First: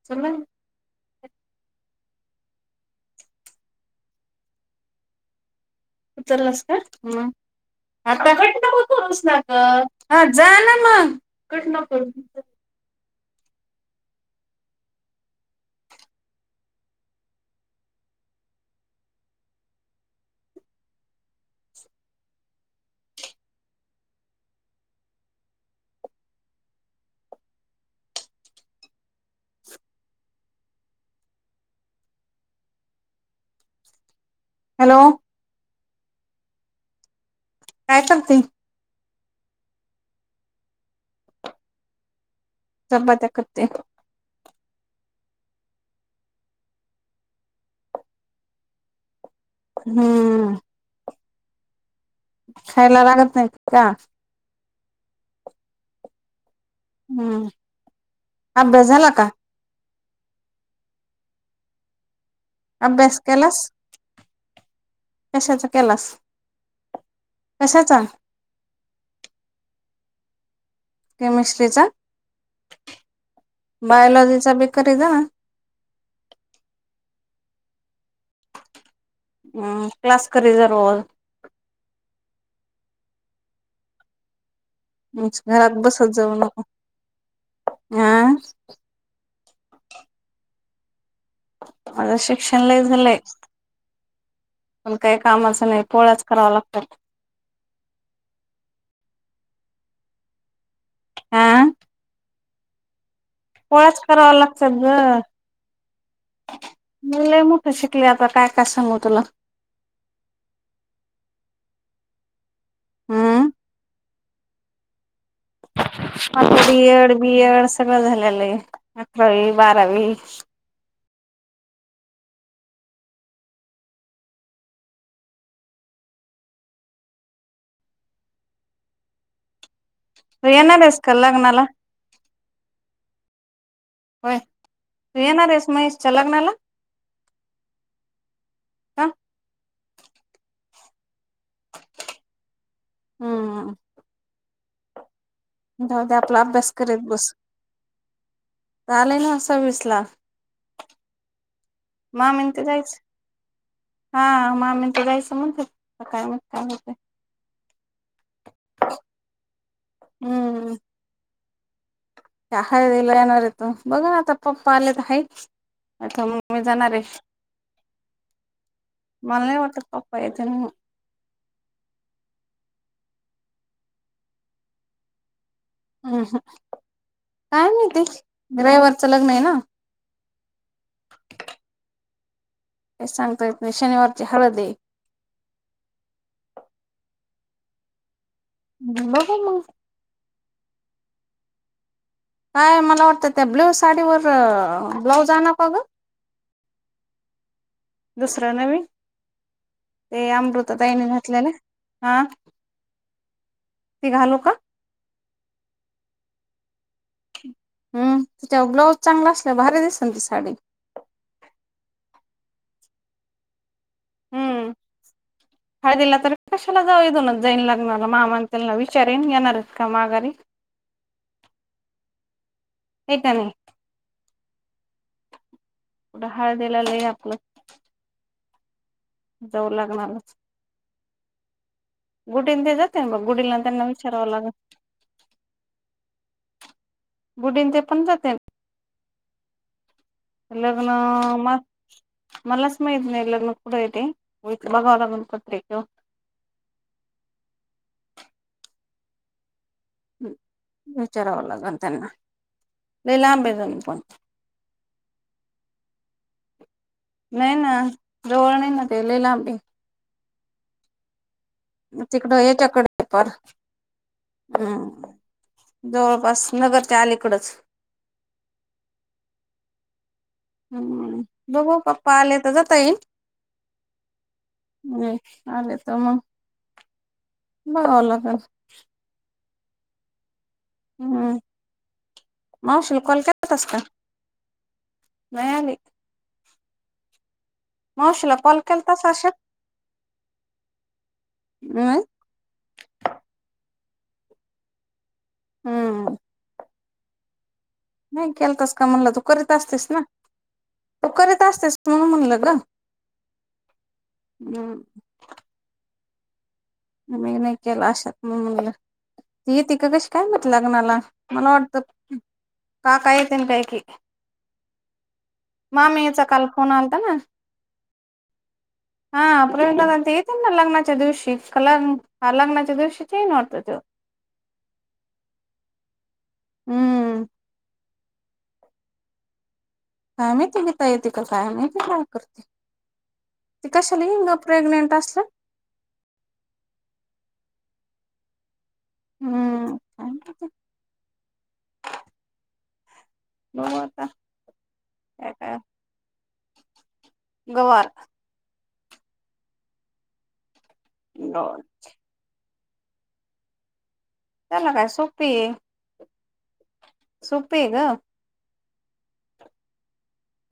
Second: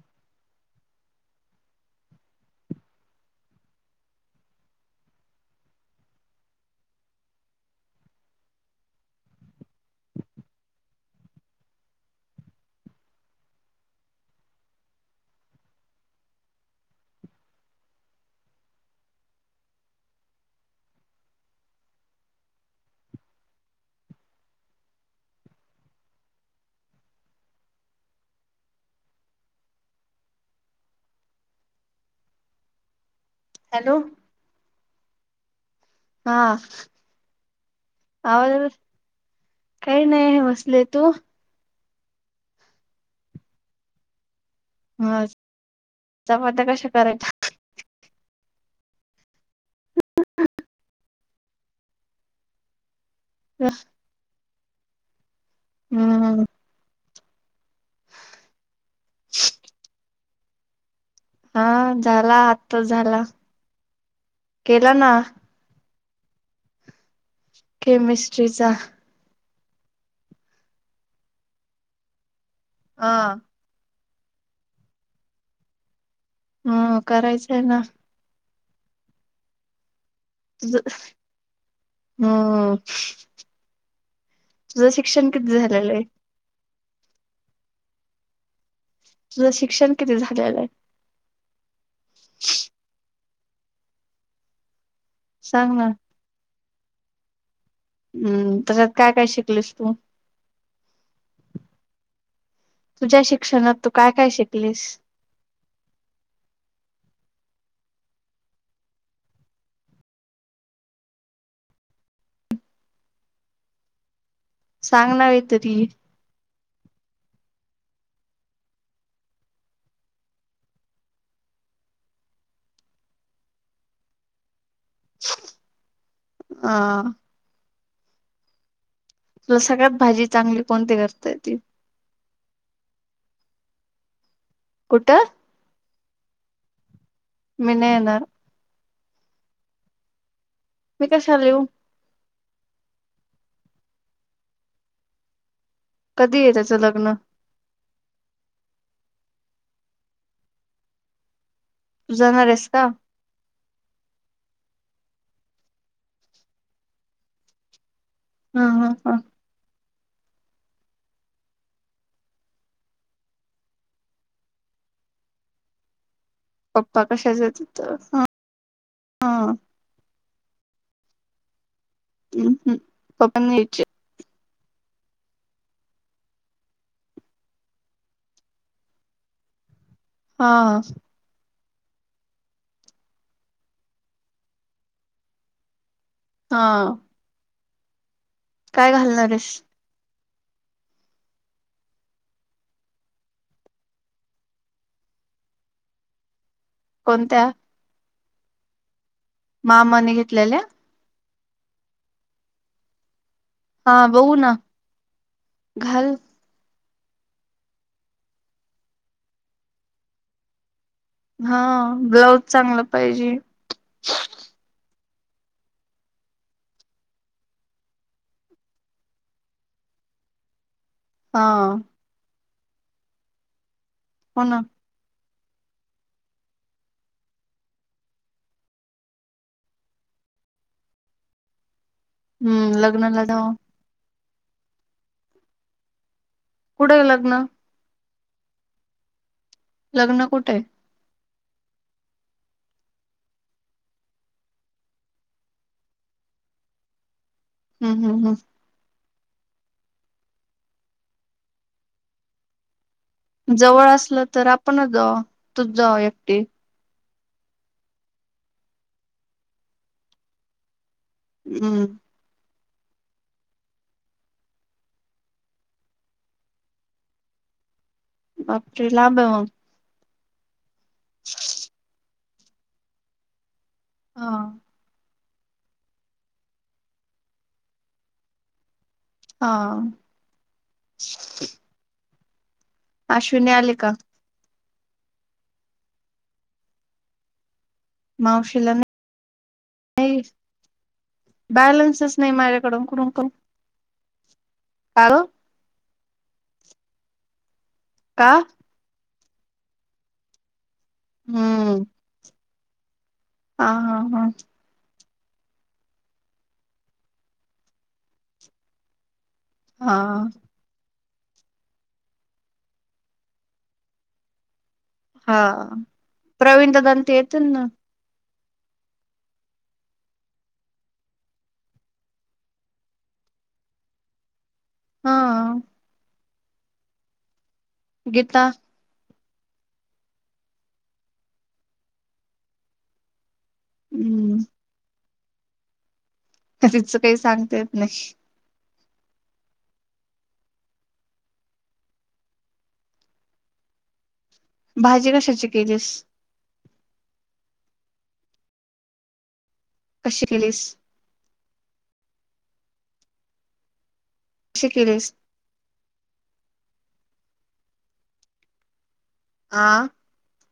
[unintelligible] तु चलास का? [unintelligible] आता कट नको करून ना गं, हा जाना मग कट नको करू. हॅलो. हॅलो. हा. काय करते आवाज येतोयं. काही नाही बसले. तू? चपात्या करते. हा. चपात्या कशा करायच्या. हम्म. खायला लागत नाही का? हम्म. हम्म. अभ्यास झाला का? हा. झाला आताच अभ्यास झाला. केलास केला ना. कशाचा केलास? कशाचा केमिस्ट्रीचा. केमिस्ट्रीचा. हा. बयलॉजीचा बी करित जावा. ह. करायचं हे ना. हम्. क्लास करील. [unintelligible] हम. तुझं शिक्षण किती घरात झालेलंये? बसत जाऊ [unintelligible] हा. तुझं शिक्षण किती झालेलं हाय? माझं शिक्षण लई झालंय. पण काही कामाचं सांग ना नाही. पोळ्याच कराव्या लागतात. हम्म. त्याच्यात काय काय शिकलीस तू? आं? तुझ्या शिक्षण- पोळ्याच कराव्या लागतात ग! मी लई मोठ शिकले. आता काय काय सांगू तुला? हम? सांग ना का तरी. आपल बी एड, डी एड सगळं झालेलं आहे. अकरावी बारावी- अं. तुला सगळ्यात भाजी तू चांगली येणार कोणती आहेस का करता येती? लग्नाला होय. तू कुठं येणार आहेस महेशच्या लग्नाला? मी नाही येणार. का मी कशाला येऊ? हम्म. दद्या आपला कधी आहे अभ्यास त्याचं करत लग्न बस. आलेय ना सव्वीसला. तू जाणार मामांच आहेस का [unintelligible] हा. मामींच [unintelligible] काय माहीत काय म्हणते. [unintelligible] हम्म. [unintelligible] बघ ना आता पप्पा आले तर हायेच आता- मी जाणार आहे पप्पा कशाचेत [unintelligible] मला नाही वाटत पप्पा येतील म्हणून. हम् हम्. पप्पाना - हम्. ह काय नाही तेच रविवारचं लग्न आहे ना? हा. ते सांगता येत नाही. शनिवारची हळद ए. हा. काय हं. घालणार बघा आहेस मंग. का हो, मला वाटतं त्या ब्ल्यू साडीवर ब्लाऊज आणावं का गं? कोणत्या? दुसरं नवीन? मामाने ते घेतलेल्या अमृता ताईनी घातल ना. हा. हा ती बघू घालू का ना. घालू - हम्. तिचा ब्लाऊज चांगला असला, भारी दिसेल ती साडी. हा. ब्लाऊज चांगला पाहिजे. हम्म हळदीला तर कशाला जाऊ? इथूनच जाईन लग्नाला मामान त्यांना विचारेन येणारेत का माघारी? हा. हाय का नाही? हा ना. हळदीला लई आपलं- जाऊ लग्नालाच. गुडीं ते हम्म जाते ना लग्नाला बघ. जाऊ गुडीना त्यांना विचारावं लागल. कुडे मग? गुडी न ते तुमच्या [unintelligible] लग्न कुठेए? आं मग? मलाच माहित नाही लग्न कुठे आहे ते. बघाव लागल पत्रिका. हम् हम् हम. विचारावं लागेल त्यांना लय लांब आहे जण जवळ पण असलं तर आपणच जाऊ तू जा एकटी नाही ना जवळ नाय ना ते लय लांब आहे हम्म. आहे तिकडं हेच्याकडे प [unintelligible] हम्म जवळपास नगरच्या आलीकडंच [unintelligible] हम्म बघू पप्पा आले तर जाता येईल हा. हम्म आले तर मग बघवल तर हा. हम्म. मावशील कॉल अश्विनी केलतास आली का? नाय आली कॉल मावशीला केलतास आशा नाही बॅलेंसच नाही माझ्याकडून कुठून करू? काल हम्म. का नाही केलतस का म्हणलं तू करीत असतेस ना तू करीत असतेस हम्म म्हणून म्हणलं ग हा हा हा. हम्म. मी नाही केला अशा म्हणून म्हणलं ती येती का कशी काय हा म्हटलं [unintelligible] मला वाटत काका येतान कायकी हा मामीचा काल फोन प्रवीण आलता दादान ते ना येतील हा प्रवीण दादा अन ते येतील ना लग्नाच्या दिवशी कलांग हा लग्नाच्या दिवशीच येईल वाटत त्यो हा. हम्म. गीता काय माहिती गीता येते का, काय माहिती काय करते ती कशाला येईल ग हम्म प्रेग्नेंट अस तिचं काही सांगता येत नाही हम्म. बघू आता भाजी काय कशाची काय केलीस? गवार कशी केलीस? [unintelligible] कशी त्याला काय केलीस सोपी आहे. सोप्पी आहे ग हा.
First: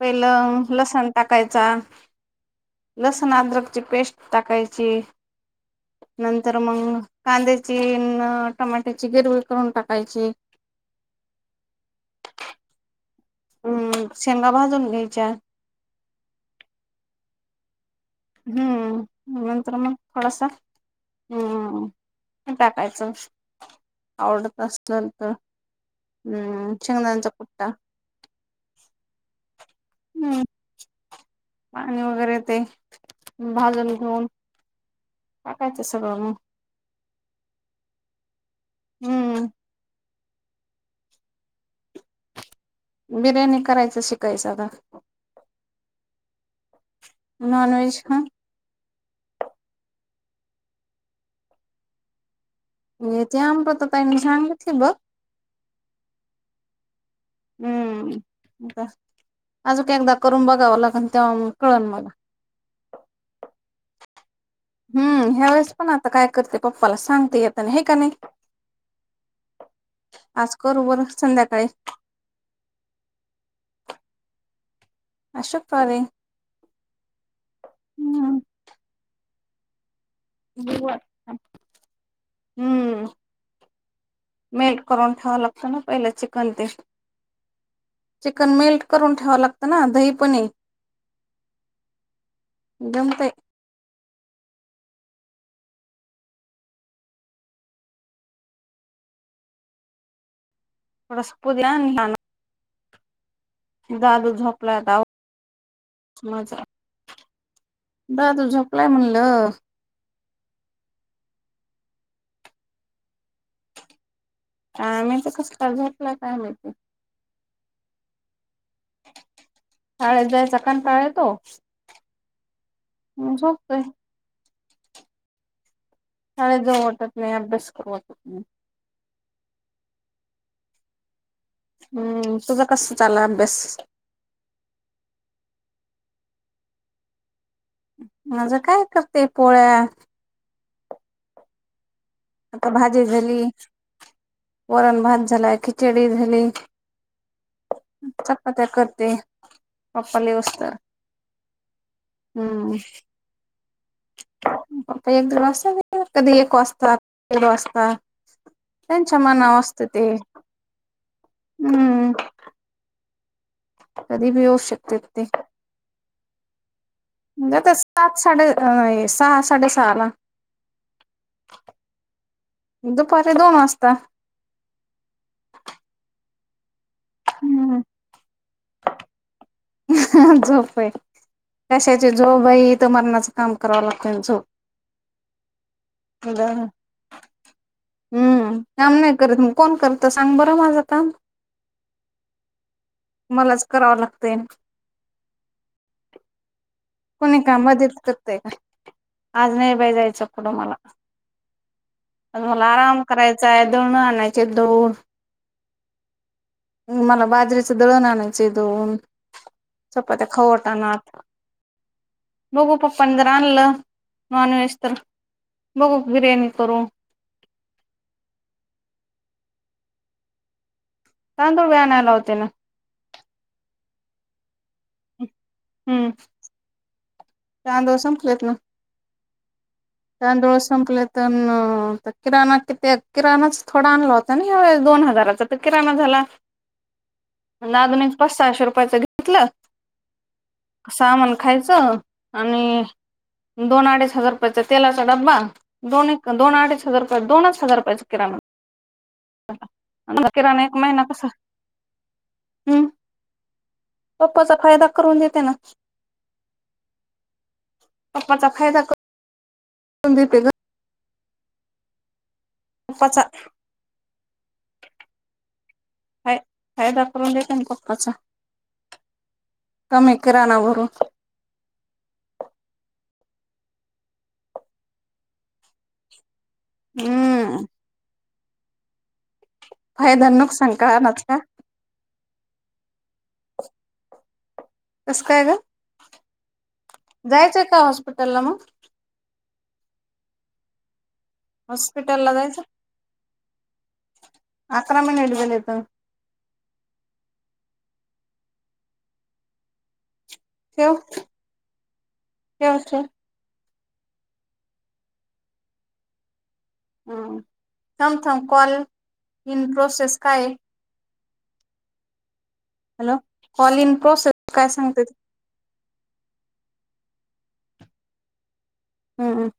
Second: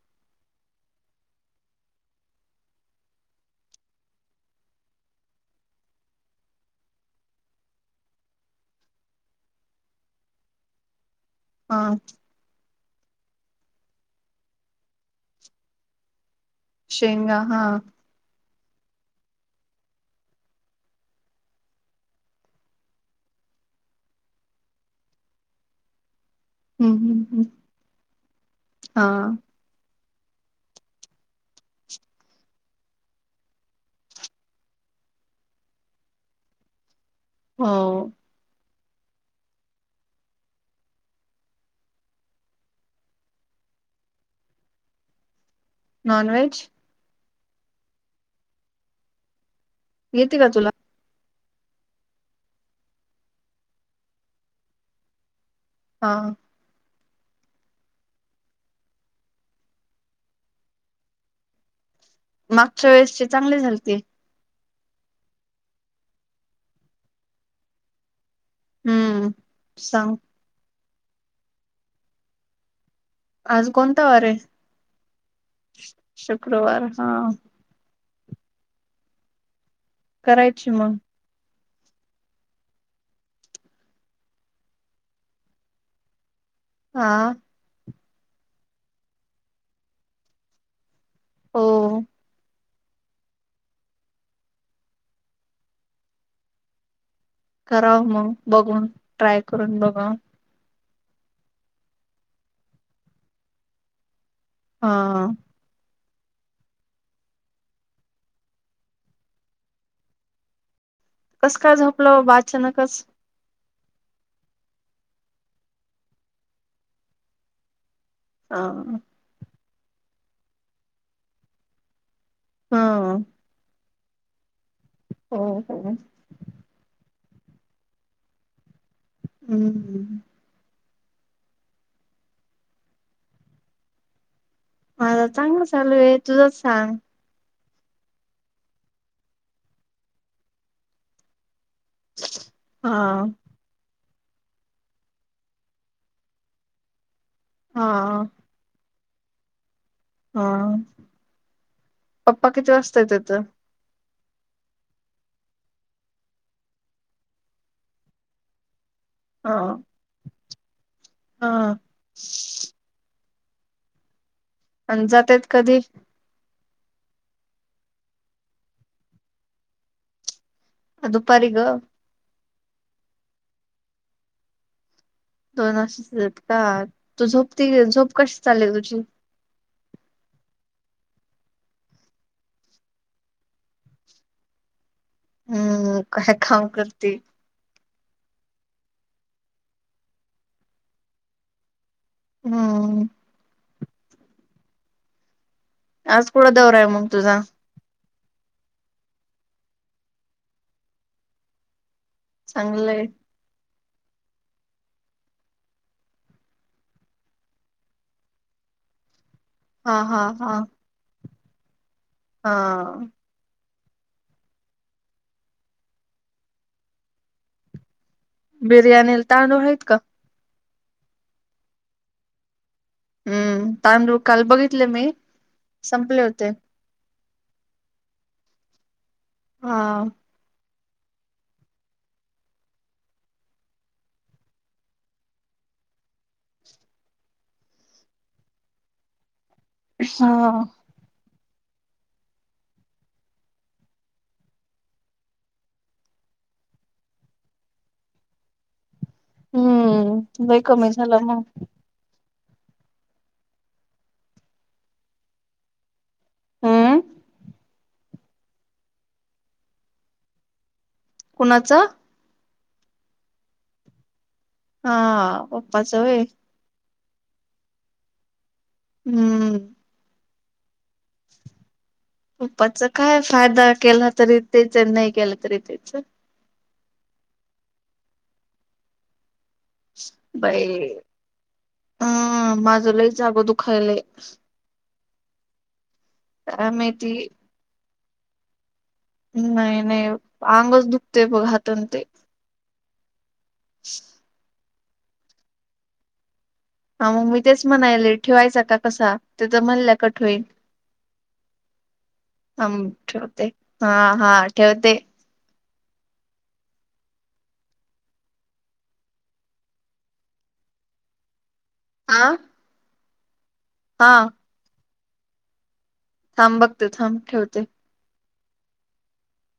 पहिलं लसण टाकायचा लसण अद्रकची पेस्ट टाकायची नंतर मग कांद्याची अन टमाट्याची ग्रेव्ही करून टाकायची हा. हम्म शेंगा भाजून घ्यायच्या शेंगा हा हम्म नंतर मग थोडासा हम्म हे टाकायचं आवडत असल तर हम्म हम्म शेंगदाण्याचा हम्म कुट्टा हा हम्म पाणी वगैरे ते भाजून घेऊन काकाच सगळ मग. हो. हम्म. बिर्याणी करायचं शिकायचं आता. नॉनव्हेज. नॉनव्हेज का. येते का तुला. ते आमब तर काही [unintelligible] बघ. हा. हम्म का अजूक एकदा करून बघावं लागण तेव्हा कळल मला. मागच्या वेळेसचे चांगले झालते. हम्म ह्यावेळेस पण आता काय करते पप्पाला सांगते येता हे का नाही. हम्म सांग आज करू बर संध्याकाळी आज कोणता वार आहे आज शुक्रवार आहे शुक्रवार हा. हम्म. करायची बघू मग आता थांब हम्म. मेल्ट करून ठेवा लागतं ना पहिलं चिकन ते. हा. चिकन मेल्ट करून ठेवा लागतं ना दहीपणे हो. जमते. करा मग बघून ट्राय करून बघा. थोड. [unintelligible] दादू झोपला होता. हा मजा दादु झोपलाय म्हणलं. कस काय झोपलो बा अचानकच. काय ती कस काय झोपला काय माहिती. हा. शाळेत जायचा कंटाळा येतो. ह म झोपतोय. हो हो. शाळेत जाऊ वाटत नाही अभ्यास करू वाटत नाही. हम्म. हम्म तुझं कस चाला अभ्यास. माझा चांगला चालू आहे तुझंच सांग. माझं काय करते पोळ्या. आता हा भाजी झाली वरण भात झालाय खिचडी झाली. हा. आत्ता करते. पप्पाला हा येऊस तोर पप्पा किती हम्म. वाजता येतात [unintelligible] एक दीड वाजता कधी एक वाजता दीड वाजता. त्यांच्या मना हा वर असत ते हा हम्म. कधी बी येऊ शक आणि जात्यात कधी? नकस सात साडे अ य सहा साडे सहा ला. अ दुपारी ग. दुपारी दोन वाजता. दोन वा [unintelligible] का तू झोप हम्म त झोप कशी चालेल तुझी. [unintelligible] झोप हे. कशाची जोब आहेथ मरणाचं काम करावं लागतो झो हम्म काय काम करते. हम् काम नाही करत मग कोण करत सांग बरं माझं काम हम. मलाच कराव लागत. आज कुड दवरा आहे मग कोुणी तुझा काम देत कर ते का आज नाही बा जायचं कडं मला आ म्हाला आराम चांगलंय करायचा आहे दोन आणायचे दोन मला बाजरीचं दळण आणायच दन हा हा चपात्या हा खवट आणता. [unintelligible] हा बलं नॉन व्हेज तर बघू बिर्याणी करू. बिर्याणी तांदूळ आहेत का? त्या तो व्या आणायला होते ना. हम्म ताम र काल बघितले मी संपले होते. त्यादोस केेतं. हा. तांदूळ संपले तर तर किराणा किती किराणाच थोडा आणला होता. दोन हजाराचा तर किराणा झाला. [inaudible] अजूनिक पच सहाशे रुपयाचं घेतलं. हा. सामान खायचं आणि दोन अडीच हजार रुपयाच. तेलाचा डब्बा दोन दोन अडीच हजार रुपये दोनच हजार रुपयाचा किराणा. हम्म लय किराण एक कमी महिना झाला कसा. मग हम् पप्पाचा फायदा करून देते ना. हम. अप्पाचााय तक. [unintelligible] कोुणाचं? पच. हा पप्पाचय फाय- फायदा करून देत आणि पक््पाचा हम्म. कमी करा ना बरू. पूप्पाचा काय फायदा केला तरी तेच नाही केलं तरी तेच. हम्म. फायदा बाई नुकसान कळणाच का हम माझ लही जागं दुखायलाय. कसं काय ग काय माहिती जायचंय का हॉस्पिटल ला मग नाही नाही अंगच दुखते प हातन ते. लाच. अकरा म झाले येत. हा मग मी तेच म्हणायले ठेवायचा का कसा ते तर म्हणल्या कठ होईल. ठेव आ ठेव ठेव ठेवते हा हा ठेवते. थम थम कॉल इन प्रोसेस काय. आं. हॅलो कॉल इन प्रोसेस काय सांगते त. थांब बघते थांब ठेवते. हम्म.